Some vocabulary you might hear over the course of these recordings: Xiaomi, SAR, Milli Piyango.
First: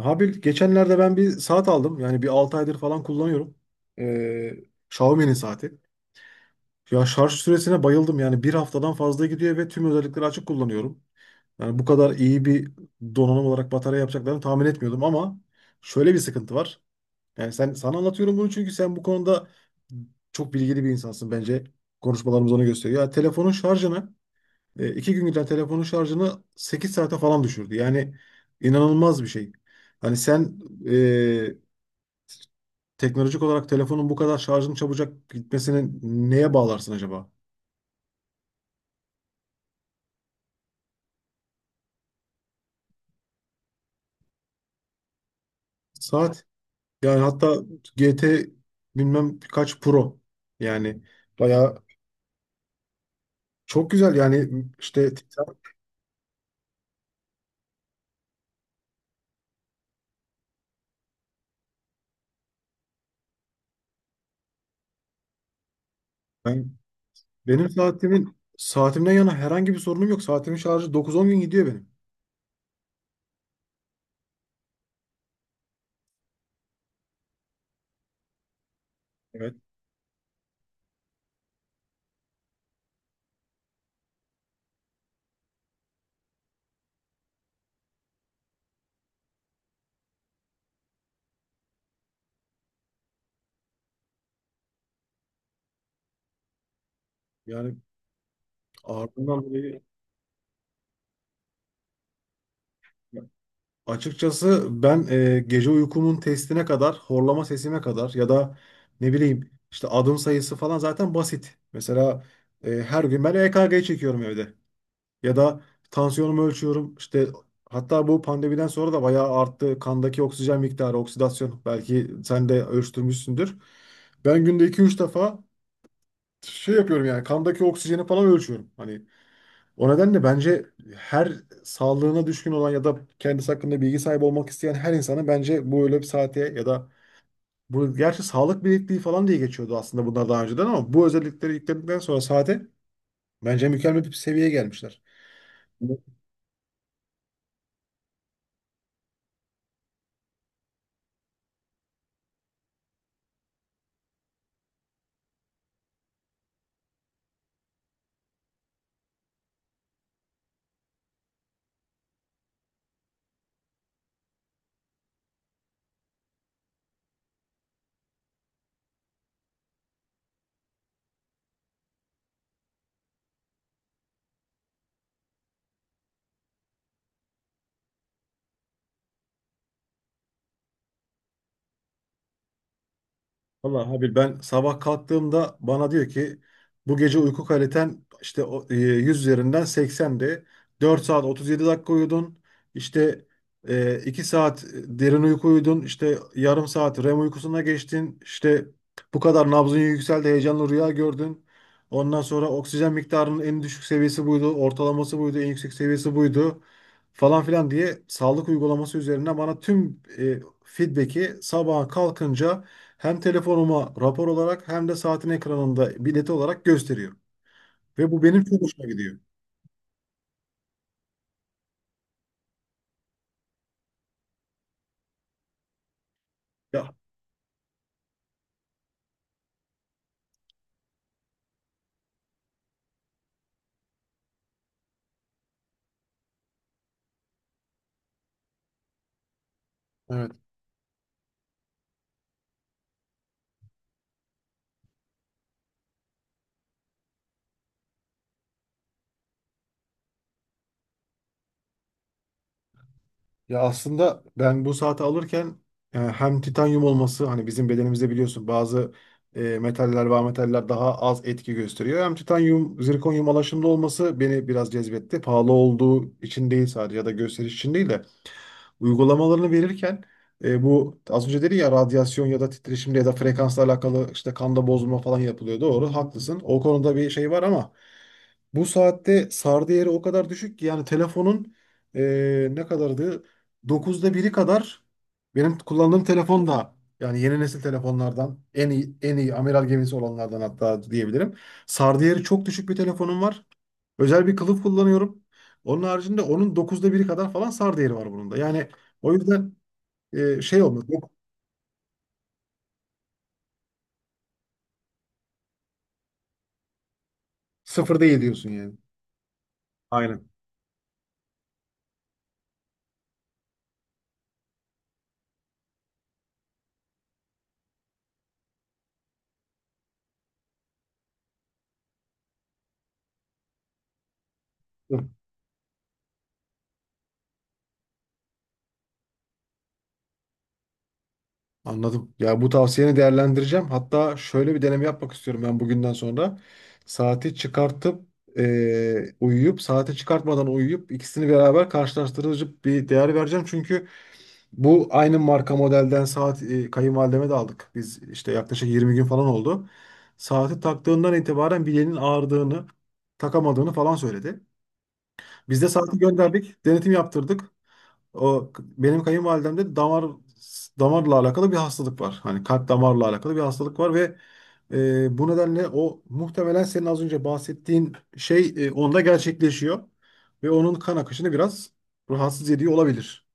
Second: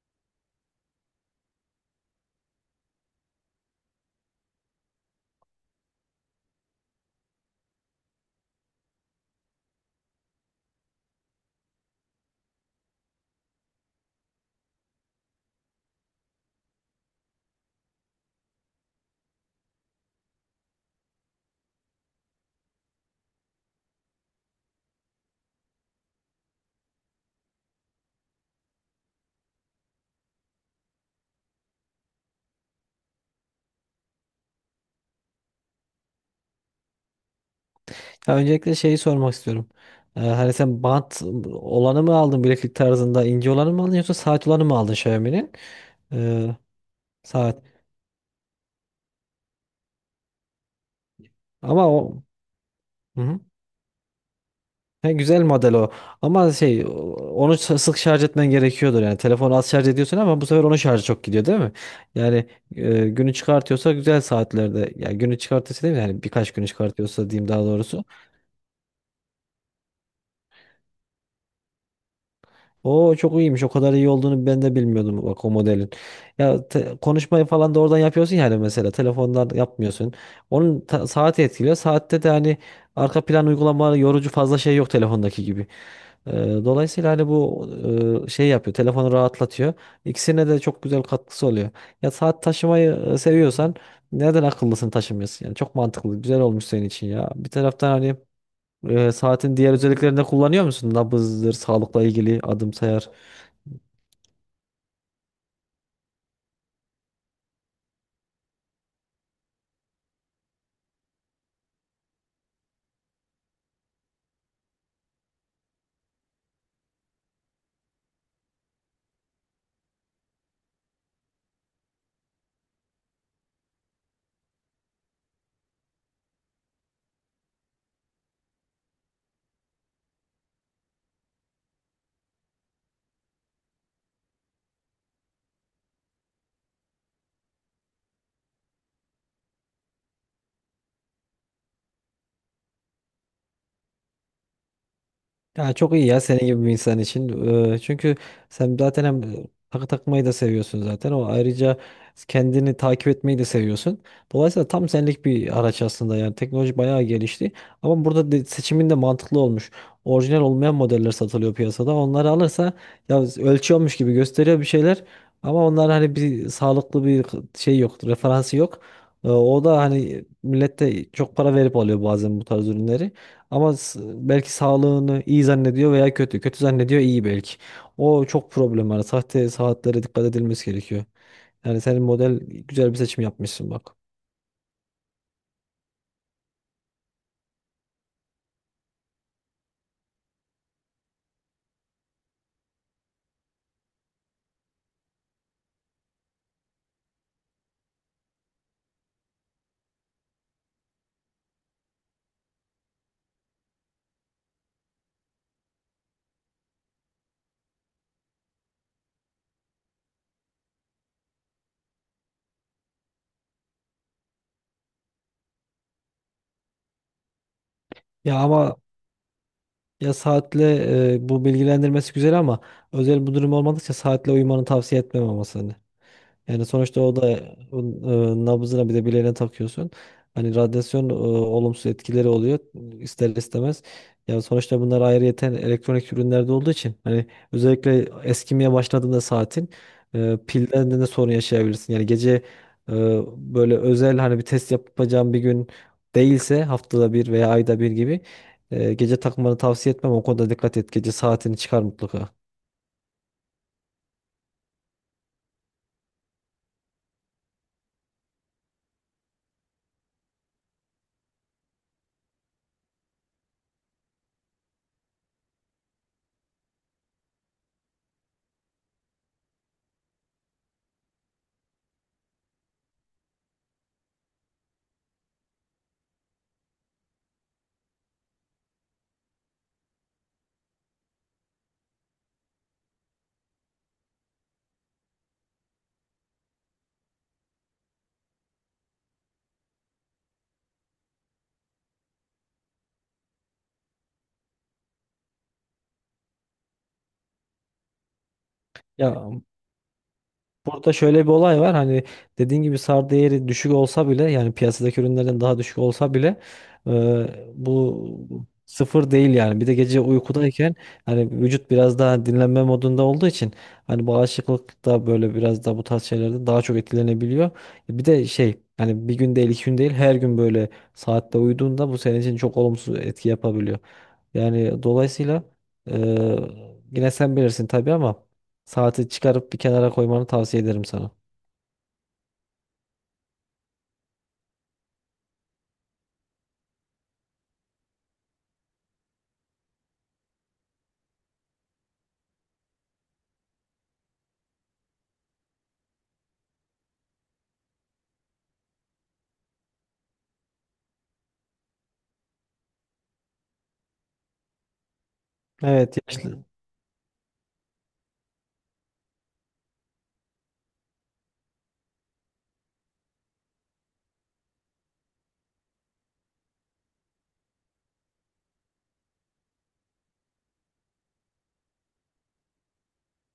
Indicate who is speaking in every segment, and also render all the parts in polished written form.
Speaker 1: Abi geçenlerde ben bir saat aldım. Yani bir 6 aydır falan kullanıyorum. Ee, Xiaomi'nin saati. Ya şarj süresine bayıldım. Yani bir haftadan fazla gidiyor ve tüm özellikleri açık kullanıyorum. Yani bu kadar iyi bir donanım olarak batarya yapacaklarını tahmin etmiyordum ama şöyle bir sıkıntı var. Yani sana anlatıyorum bunu çünkü sen bu konuda çok bilgili bir insansın bence. Konuşmalarımız onu gösteriyor. Ya iki gün giden telefonun şarjını 8 saate falan düşürdü. Yani inanılmaz bir şey. Hani sen e, teknolojik olarak telefonun bu kadar şarjın çabucak gitmesini neye bağlarsın acaba?
Speaker 2: Ya öncelikle şeyi sormak istiyorum. Hani sen bant olanı mı aldın bileklik tarzında ince olanı mı aldın yoksa saat olanı mı aldın Xiaomi'nin?
Speaker 1: Saat.
Speaker 2: Ee,
Speaker 1: Yani hatta
Speaker 2: Saat.
Speaker 1: GT bilmem kaç Pro. Yani bayağı
Speaker 2: Ama o. Hı hı.
Speaker 1: çok güzel. Yani işte
Speaker 2: He, güzel model o. Ama onu sık şarj etmen gerekiyordur yani. Telefonu az şarj ediyorsun ama bu sefer onun şarjı çok gidiyor değil mi? Yani günü çıkartıyorsa güzel saatlerde. Yani günü çıkartıyorsa değil mi? Yani birkaç günü
Speaker 1: ben,
Speaker 2: çıkartıyorsa diyeyim daha
Speaker 1: benim
Speaker 2: doğrusu.
Speaker 1: saatimden yana herhangi bir sorunum yok. Saatimin şarjı dokuz on gün gidiyor benim.
Speaker 2: O çok iyiymiş. O kadar iyi olduğunu ben de bilmiyordum bak o modelin. Ya konuşmayı falan da oradan yapıyorsun yani mesela telefondan
Speaker 1: Evet.
Speaker 2: yapmıyorsun. Onun saati etkiliyor. Saatte de hani arka plan uygulamaları yorucu fazla şey yok telefondaki gibi. Ee, Dolayısıyla hani bu şey yapıyor. Telefonu rahatlatıyor. İkisine de çok güzel katkısı oluyor. Ya saat taşımayı seviyorsan neden akıllısını taşımıyorsun? Yani çok mantıklı. Güzel olmuş senin için ya. Bir
Speaker 1: Yani
Speaker 2: taraftan hani
Speaker 1: ağırlığından
Speaker 2: saatin diğer
Speaker 1: dolayı.
Speaker 2: özelliklerini de kullanıyor musun? Nabızdır, sağlıkla ilgili adım sayar.
Speaker 1: Açıkçası ben gece uykumun testine kadar, horlama sesime kadar ya da ne bileyim işte adım sayısı falan zaten basit. Mesela her gün ben EKG çekiyorum evde. Ya da tansiyonumu ölçüyorum. İşte hatta bu pandemiden sonra da bayağı arttı. Kandaki oksijen miktarı, oksidasyon belki sen de ölçtürmüşsündür. Ben günde iki üç defa şey yapıyorum yani kandaki oksijeni falan ölçüyorum. Hani o nedenle bence her sağlığına düşkün olan ya da kendisi hakkında bilgi sahibi olmak isteyen her insanın bence bu öyle bir saate ya da bu gerçi sağlık bilekliği falan diye geçiyordu aslında bunlar daha önceden ama bu özellikleri yükledikten sonra saate bence mükemmel bir seviyeye gelmişler.
Speaker 2: Ya çok
Speaker 1: Bu-
Speaker 2: iyi ya senin gibi bir insan için. Çünkü sen zaten hem takı takmayı da seviyorsun zaten. O ayrıca kendini takip etmeyi de seviyorsun. Dolayısıyla tam senlik bir araç aslında yani teknoloji bayağı gelişti. Ama burada seçimin de mantıklı olmuş. Orijinal olmayan modeller satılıyor piyasada. Onları alırsa ya ölçüyormuş gibi gösteriyor bir şeyler. Ama onlar hani bir sağlıklı bir şey yok, referansı yok. O da hani millet de çok para verip alıyor bazen bu tarz ürünleri. Ama belki sağlığını iyi zannediyor veya kötü. Kötü zannediyor iyi belki. O çok problem var. Sahte saatlere dikkat edilmesi gerekiyor. Yani senin model güzel bir seçim yapmışsın
Speaker 1: Vallahi
Speaker 2: bak.
Speaker 1: abi ben sabah kalktığımda bana diyor ki bu gece uyku kaliten işte 100 üzerinden 80'di. 4 saat 37 dakika uyudun. İşte 2 saat derin uyku uyudun. İşte yarım saat REM uykusuna geçtin. İşte bu kadar nabzın yükseldi. Heyecanlı rüya gördün. Ondan sonra oksijen miktarının en düşük seviyesi buydu. Ortalaması buydu. En yüksek seviyesi buydu. Falan filan diye sağlık uygulaması üzerinden bana tüm feedback'i sabaha kalkınca hem telefonuma rapor olarak hem de saatin ekranında bileti olarak gösteriyor. Ve bu
Speaker 2: Ya
Speaker 1: benim çok
Speaker 2: ama
Speaker 1: hoşuma gidiyor.
Speaker 2: ya saatle bu bilgilendirmesi güzel ama özel bu durum olmadıkça saatle uyumanı tavsiye etmem ama seni. Yani
Speaker 1: Ya.
Speaker 2: sonuçta o da nabzına bir de bileğine takıyorsun. Hani radyasyon olumsuz etkileri oluyor ister istemez. Yani sonuçta bunlar ayrıyeten elektronik ürünlerde olduğu için hani özellikle eskimeye başladığında saatin
Speaker 1: Evet.
Speaker 2: pilden de sorun yaşayabilirsin. Yani gece e, böyle özel hani bir test yapacağım bir gün değilse haftada bir veya ayda bir gibi gece takmanı tavsiye etmem. O konuda dikkat et. Gece saatini çıkar mutlaka.
Speaker 1: Ya aslında ben bu saati alırken hem titanyum olması hani bizim bedenimizde biliyorsun bazı metaller ve ametaller daha az etki gösteriyor. Hem titanyum, zirkonyum alaşımlı olması beni biraz cezbetti. Pahalı olduğu için değil sadece ya da gösteriş için değil de uygulamalarını verirken bu az önce dedi ya radyasyon ya da titreşimle ya da frekansla alakalı işte kanda bozulma falan yapılıyor. Doğru, haklısın. O konuda bir şey var ama bu saatte SAR değeri o kadar düşük ki yani telefonun ne kadardı? Dokuzda biri kadar benim kullandığım telefon da yani yeni nesil telefonlardan en iyi en iyi amiral gemisi olanlardan hatta diyebilirim. SAR değeri çok düşük bir telefonum var. Özel bir kılıf kullanıyorum. Onun haricinde onun dokuzda biri kadar falan SAR değeri var bunun da. Yani
Speaker 2: Ya,
Speaker 1: o yüzden şey olmaz.
Speaker 2: burada
Speaker 1: Yok,
Speaker 2: şöyle bir olay var. Hani dediğin gibi SAR değeri düşük olsa bile yani piyasadaki ürünlerden daha düşük olsa bile e,
Speaker 1: sıfır
Speaker 2: bu
Speaker 1: değil diyorsun yani.
Speaker 2: sıfır değil yani. Bir de gece
Speaker 1: Aynen.
Speaker 2: uykudayken hani vücut biraz daha dinlenme modunda olduğu için hani bağışıklık da böyle biraz da bu tarz şeylerde daha çok etkilenebiliyor. Bir de şey hani bir gün değil iki gün değil her gün böyle saatte uyuduğunda bu senin için çok olumsuz etki yapabiliyor. Yani
Speaker 1: Hı.
Speaker 2: dolayısıyla e, yine sen bilirsin tabii ama saati çıkarıp bir kenara koymanı tavsiye ederim sana.
Speaker 1: Anladım. Ya bu tavsiyeni değerlendireceğim. Hatta şöyle bir deneme yapmak istiyorum ben bugünden sonra. Saati çıkartıp uyuyup, saati çıkartmadan uyuyup ikisini beraber karşılaştırıcı bir değer vereceğim. Çünkü bu aynı marka modelden saat kayınvalideme de aldık. Biz işte yaklaşık 20 gün falan oldu. Saati taktığından itibaren bileğinin ağrıdığını, takamadığını falan söyledi. Biz de
Speaker 2: Evet
Speaker 1: saati
Speaker 2: yaşlı. Tamam.
Speaker 1: gönderdik, denetim yaptırdık. O benim kayınvalidemde de damarla alakalı bir hastalık var. Hani kalp damarla alakalı bir hastalık var ve bu nedenle o muhtemelen senin az önce bahsettiğin şey onda gerçekleşiyor ve onun kan akışını biraz rahatsız ediyor olabilir.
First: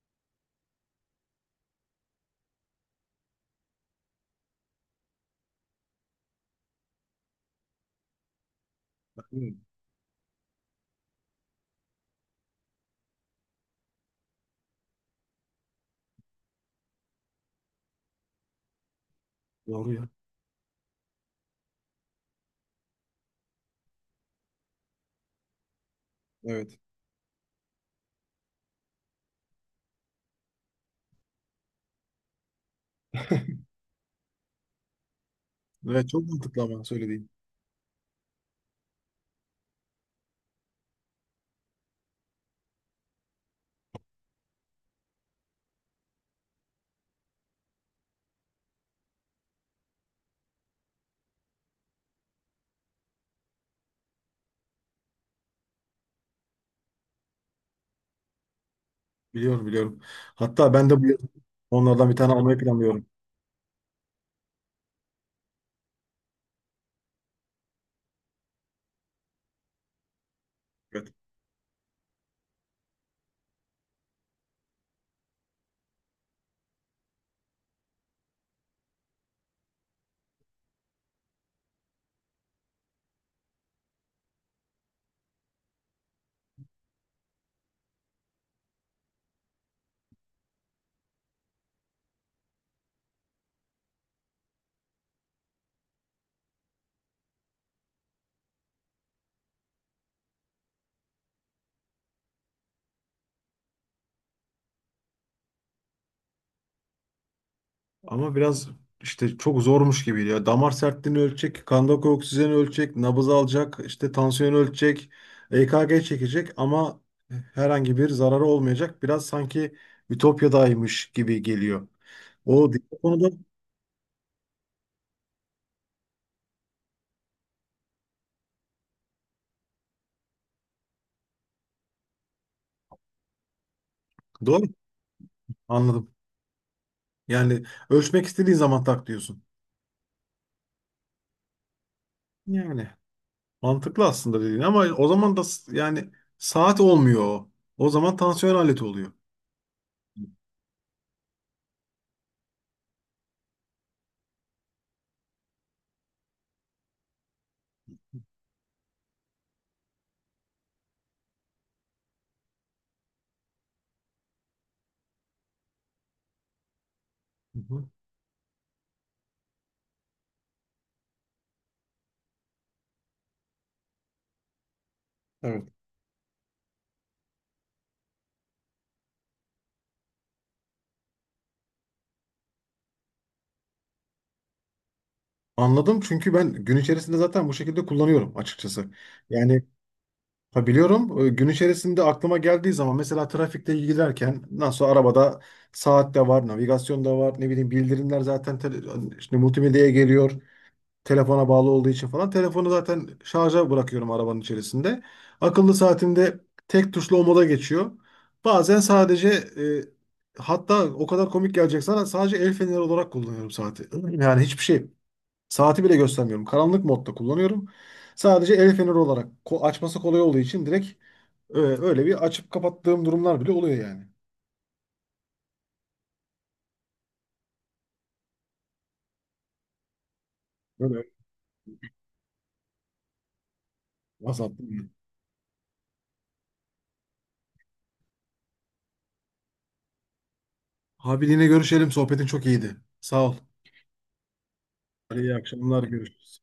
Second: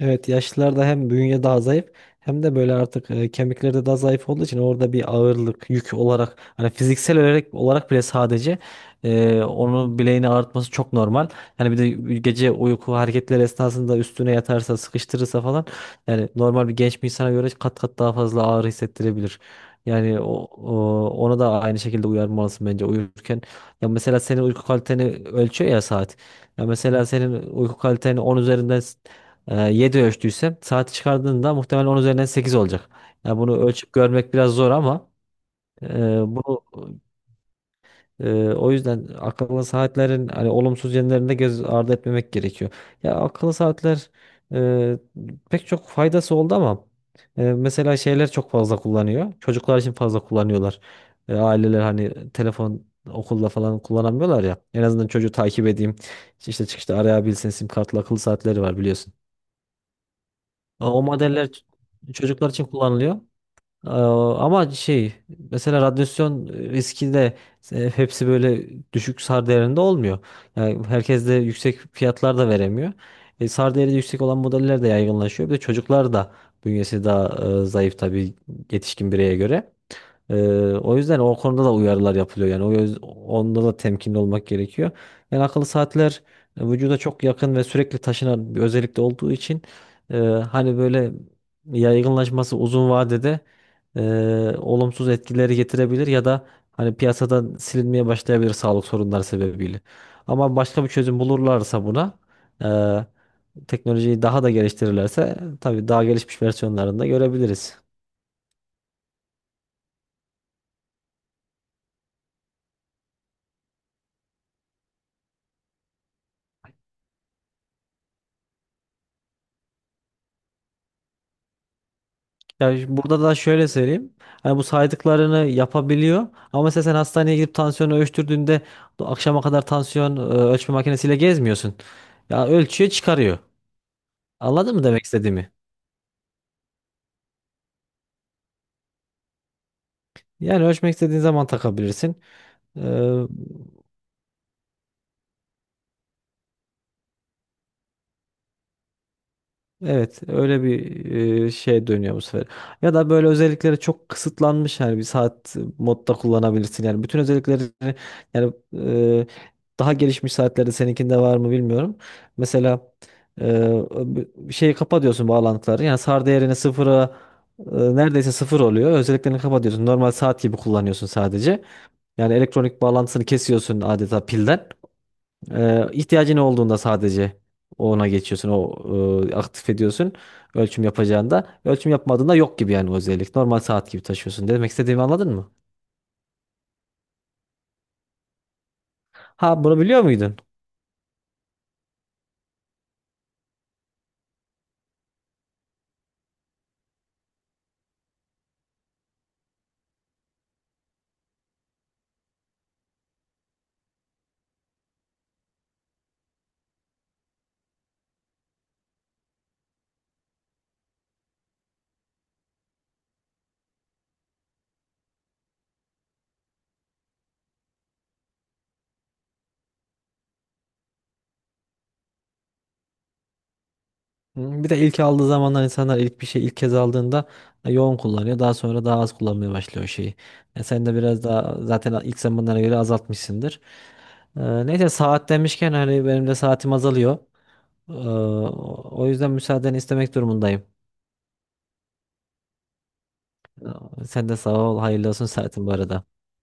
Speaker 2: Evet yaşlılarda hem bünye daha zayıf hem de böyle artık kemikleri de daha zayıf olduğu için orada bir ağırlık yük olarak hani fiziksel olarak, bile sadece
Speaker 1: Hmm.
Speaker 2: onu bileğini ağrıtması çok normal. Yani bir de gece uyku hareketleri esnasında üstüne yatarsa sıkıştırırsa falan yani normal bir genç bir insana göre kat kat daha fazla ağrı hissettirebilir.
Speaker 1: Doğru ya.
Speaker 2: Yani ona da aynı şekilde uyarmalısın bence uyurken. Ya mesela senin uyku kaliteni ölçüyor ya saat. Ya
Speaker 1: Evet.
Speaker 2: mesela senin uyku kaliteni 10 üzerinden 7 ölçtüysem saati çıkardığında muhtemelen 10 üzerinden 8 olacak. Yani bunu ölçüp görmek biraz zor ama e,
Speaker 1: Evet, çok mantıklı
Speaker 2: bunu
Speaker 1: ama söylediğin.
Speaker 2: o yüzden akıllı saatlerin hani olumsuz yönlerini de göz ardı etmemek gerekiyor. Ya akıllı saatler e, pek çok faydası oldu ama mesela şeyler çok fazla kullanıyor. Çocuklar için fazla kullanıyorlar. Aileler hani telefon okulda falan kullanamıyorlar ya. En azından çocuğu takip edeyim. İşte çıkışta arayabilsin. Sim kartlı akıllı saatleri var biliyorsun.
Speaker 1: Biliyorum, biliyorum. Hatta ben
Speaker 2: Aa,
Speaker 1: de
Speaker 2: o
Speaker 1: bu yıl
Speaker 2: modeller
Speaker 1: onlardan bir tane
Speaker 2: çocuklar
Speaker 1: almayı
Speaker 2: için
Speaker 1: planlıyorum.
Speaker 2: kullanılıyor. Aa, ama şey mesela radyasyon riski de hepsi böyle düşük SAR değerinde olmuyor. Yani herkes de yüksek fiyatlar da veremiyor. E, SAR değeri yüksek olan modeller de yaygınlaşıyor. Bir de çocuklar da bünyesi daha zayıf tabii yetişkin bireye göre. Ee, O yüzden o konuda da uyarılar yapılıyor yani onda da temkinli olmak gerekiyor. Yani akıllı saatler vücuda çok yakın ve sürekli taşınan bir özellikle olduğu için hani böyle yaygınlaşması uzun vadede e, olumsuz etkileri getirebilir ya da hani piyasadan silinmeye başlayabilir sağlık sorunları sebebiyle. Ama başka bir çözüm bulurlarsa buna teknolojiyi daha da geliştirirlerse tabii daha gelişmiş versiyonlarında görebiliriz.
Speaker 1: Ama biraz işte çok zormuş gibiydi ya. Damar sertliğini ölçecek, kandaki oksijeni ölçecek, nabız alacak, işte tansiyonu ölçecek, EKG çekecek ama herhangi bir zararı olmayacak. Biraz sanki Ütopya'daymış gibi geliyor. O
Speaker 2: Ya şimdi
Speaker 1: diğer
Speaker 2: burada
Speaker 1: konuda
Speaker 2: da şöyle söyleyeyim. Hani bu saydıklarını yapabiliyor. Ama mesela sen hastaneye gidip tansiyonu ölçtürdüğünde akşama kadar tansiyon ölçme makinesiyle gezmiyorsun. Ya ölçüyor çıkarıyor.
Speaker 1: doğru
Speaker 2: Anladın mı demek istediğimi?
Speaker 1: anladım. Yani ölçmek istediğin zaman tak diyorsun.
Speaker 2: Yani ölçmek istediğin zaman takabilirsin. E,
Speaker 1: Yani mantıklı aslında dediğin ama o zaman da yani saat olmuyor o. O zaman tansiyon aleti oluyor.
Speaker 2: Evet,
Speaker 1: Hı
Speaker 2: öyle bir şey dönüyor bu sefer. Ya da böyle özellikleri çok kısıtlanmış yani bir saat modda kullanabilirsin. Yani bütün özellikleri yani daha gelişmiş saatlerde seninkinde var mı bilmiyorum. Mesela e, bir şeyi kapa diyorsun bağlantıları. Yani SAR değerini sıfıra
Speaker 1: hı.
Speaker 2: neredeyse sıfır oluyor. Özelliklerini kapa diyorsun. Normal saat gibi kullanıyorsun sadece. Yani elektronik bağlantısını kesiyorsun adeta pilden.
Speaker 1: Evet.
Speaker 2: İhtiyacın olduğunda sadece ona geçiyorsun, o aktif ediyorsun ölçüm yapacağında. Ölçüm yapmadığında yok gibi yani o özellik. Normal saat gibi taşıyorsun. Demek istediğimi anladın mı?
Speaker 1: Anladım çünkü ben gün içerisinde zaten bu şekilde kullanıyorum açıkçası. Yani.
Speaker 2: Ha, bunu biliyor muydun?
Speaker 1: Ha, biliyorum. Gün içerisinde aklıma geldiği zaman mesela trafikte giderken nasıl arabada saat de var, navigasyon da var, ne bileyim bildirimler zaten tele- işte multimedyaya geliyor. Telefona bağlı olduğu için falan. Telefonu zaten şarja bırakıyorum arabanın içerisinde. Akıllı saatimde tek tuşlu o moda geçiyor. Bazen sadece hatta o kadar komik gelecek sana sadece el feneri olarak kullanıyorum saati. Yani hiçbir şey. Saati bile göstermiyorum. Karanlık modda kullanıyorum. Sadece el feneri olarak açması kolay olduğu için direkt öyle bir açıp kapattığım durumlar bile oluyor yani.
Speaker 2: Hı, bir de ilk aldığı zamanlar insanlar ilk bir şey ilk kez aldığında yoğun kullanıyor. Daha sonra daha az kullanmaya başlıyor o şeyi. E, sen de
Speaker 1: Böyle
Speaker 2: biraz daha zaten ilk zamanlara göre azaltmışsındır.
Speaker 1: azalttım yani.
Speaker 2: Neyse saat demişken hani benim de saatim azalıyor. O yüzden müsaadeni istemek durumundayım.
Speaker 1: Abi yine görüşelim. Sohbetin çok iyiydi. Sağ ol.
Speaker 2: Sen de sağ ol. Hayırlı
Speaker 1: Hadi
Speaker 2: olsun
Speaker 1: iyi
Speaker 2: saatin bu
Speaker 1: akşamlar.
Speaker 2: arada.
Speaker 1: Görüşürüz.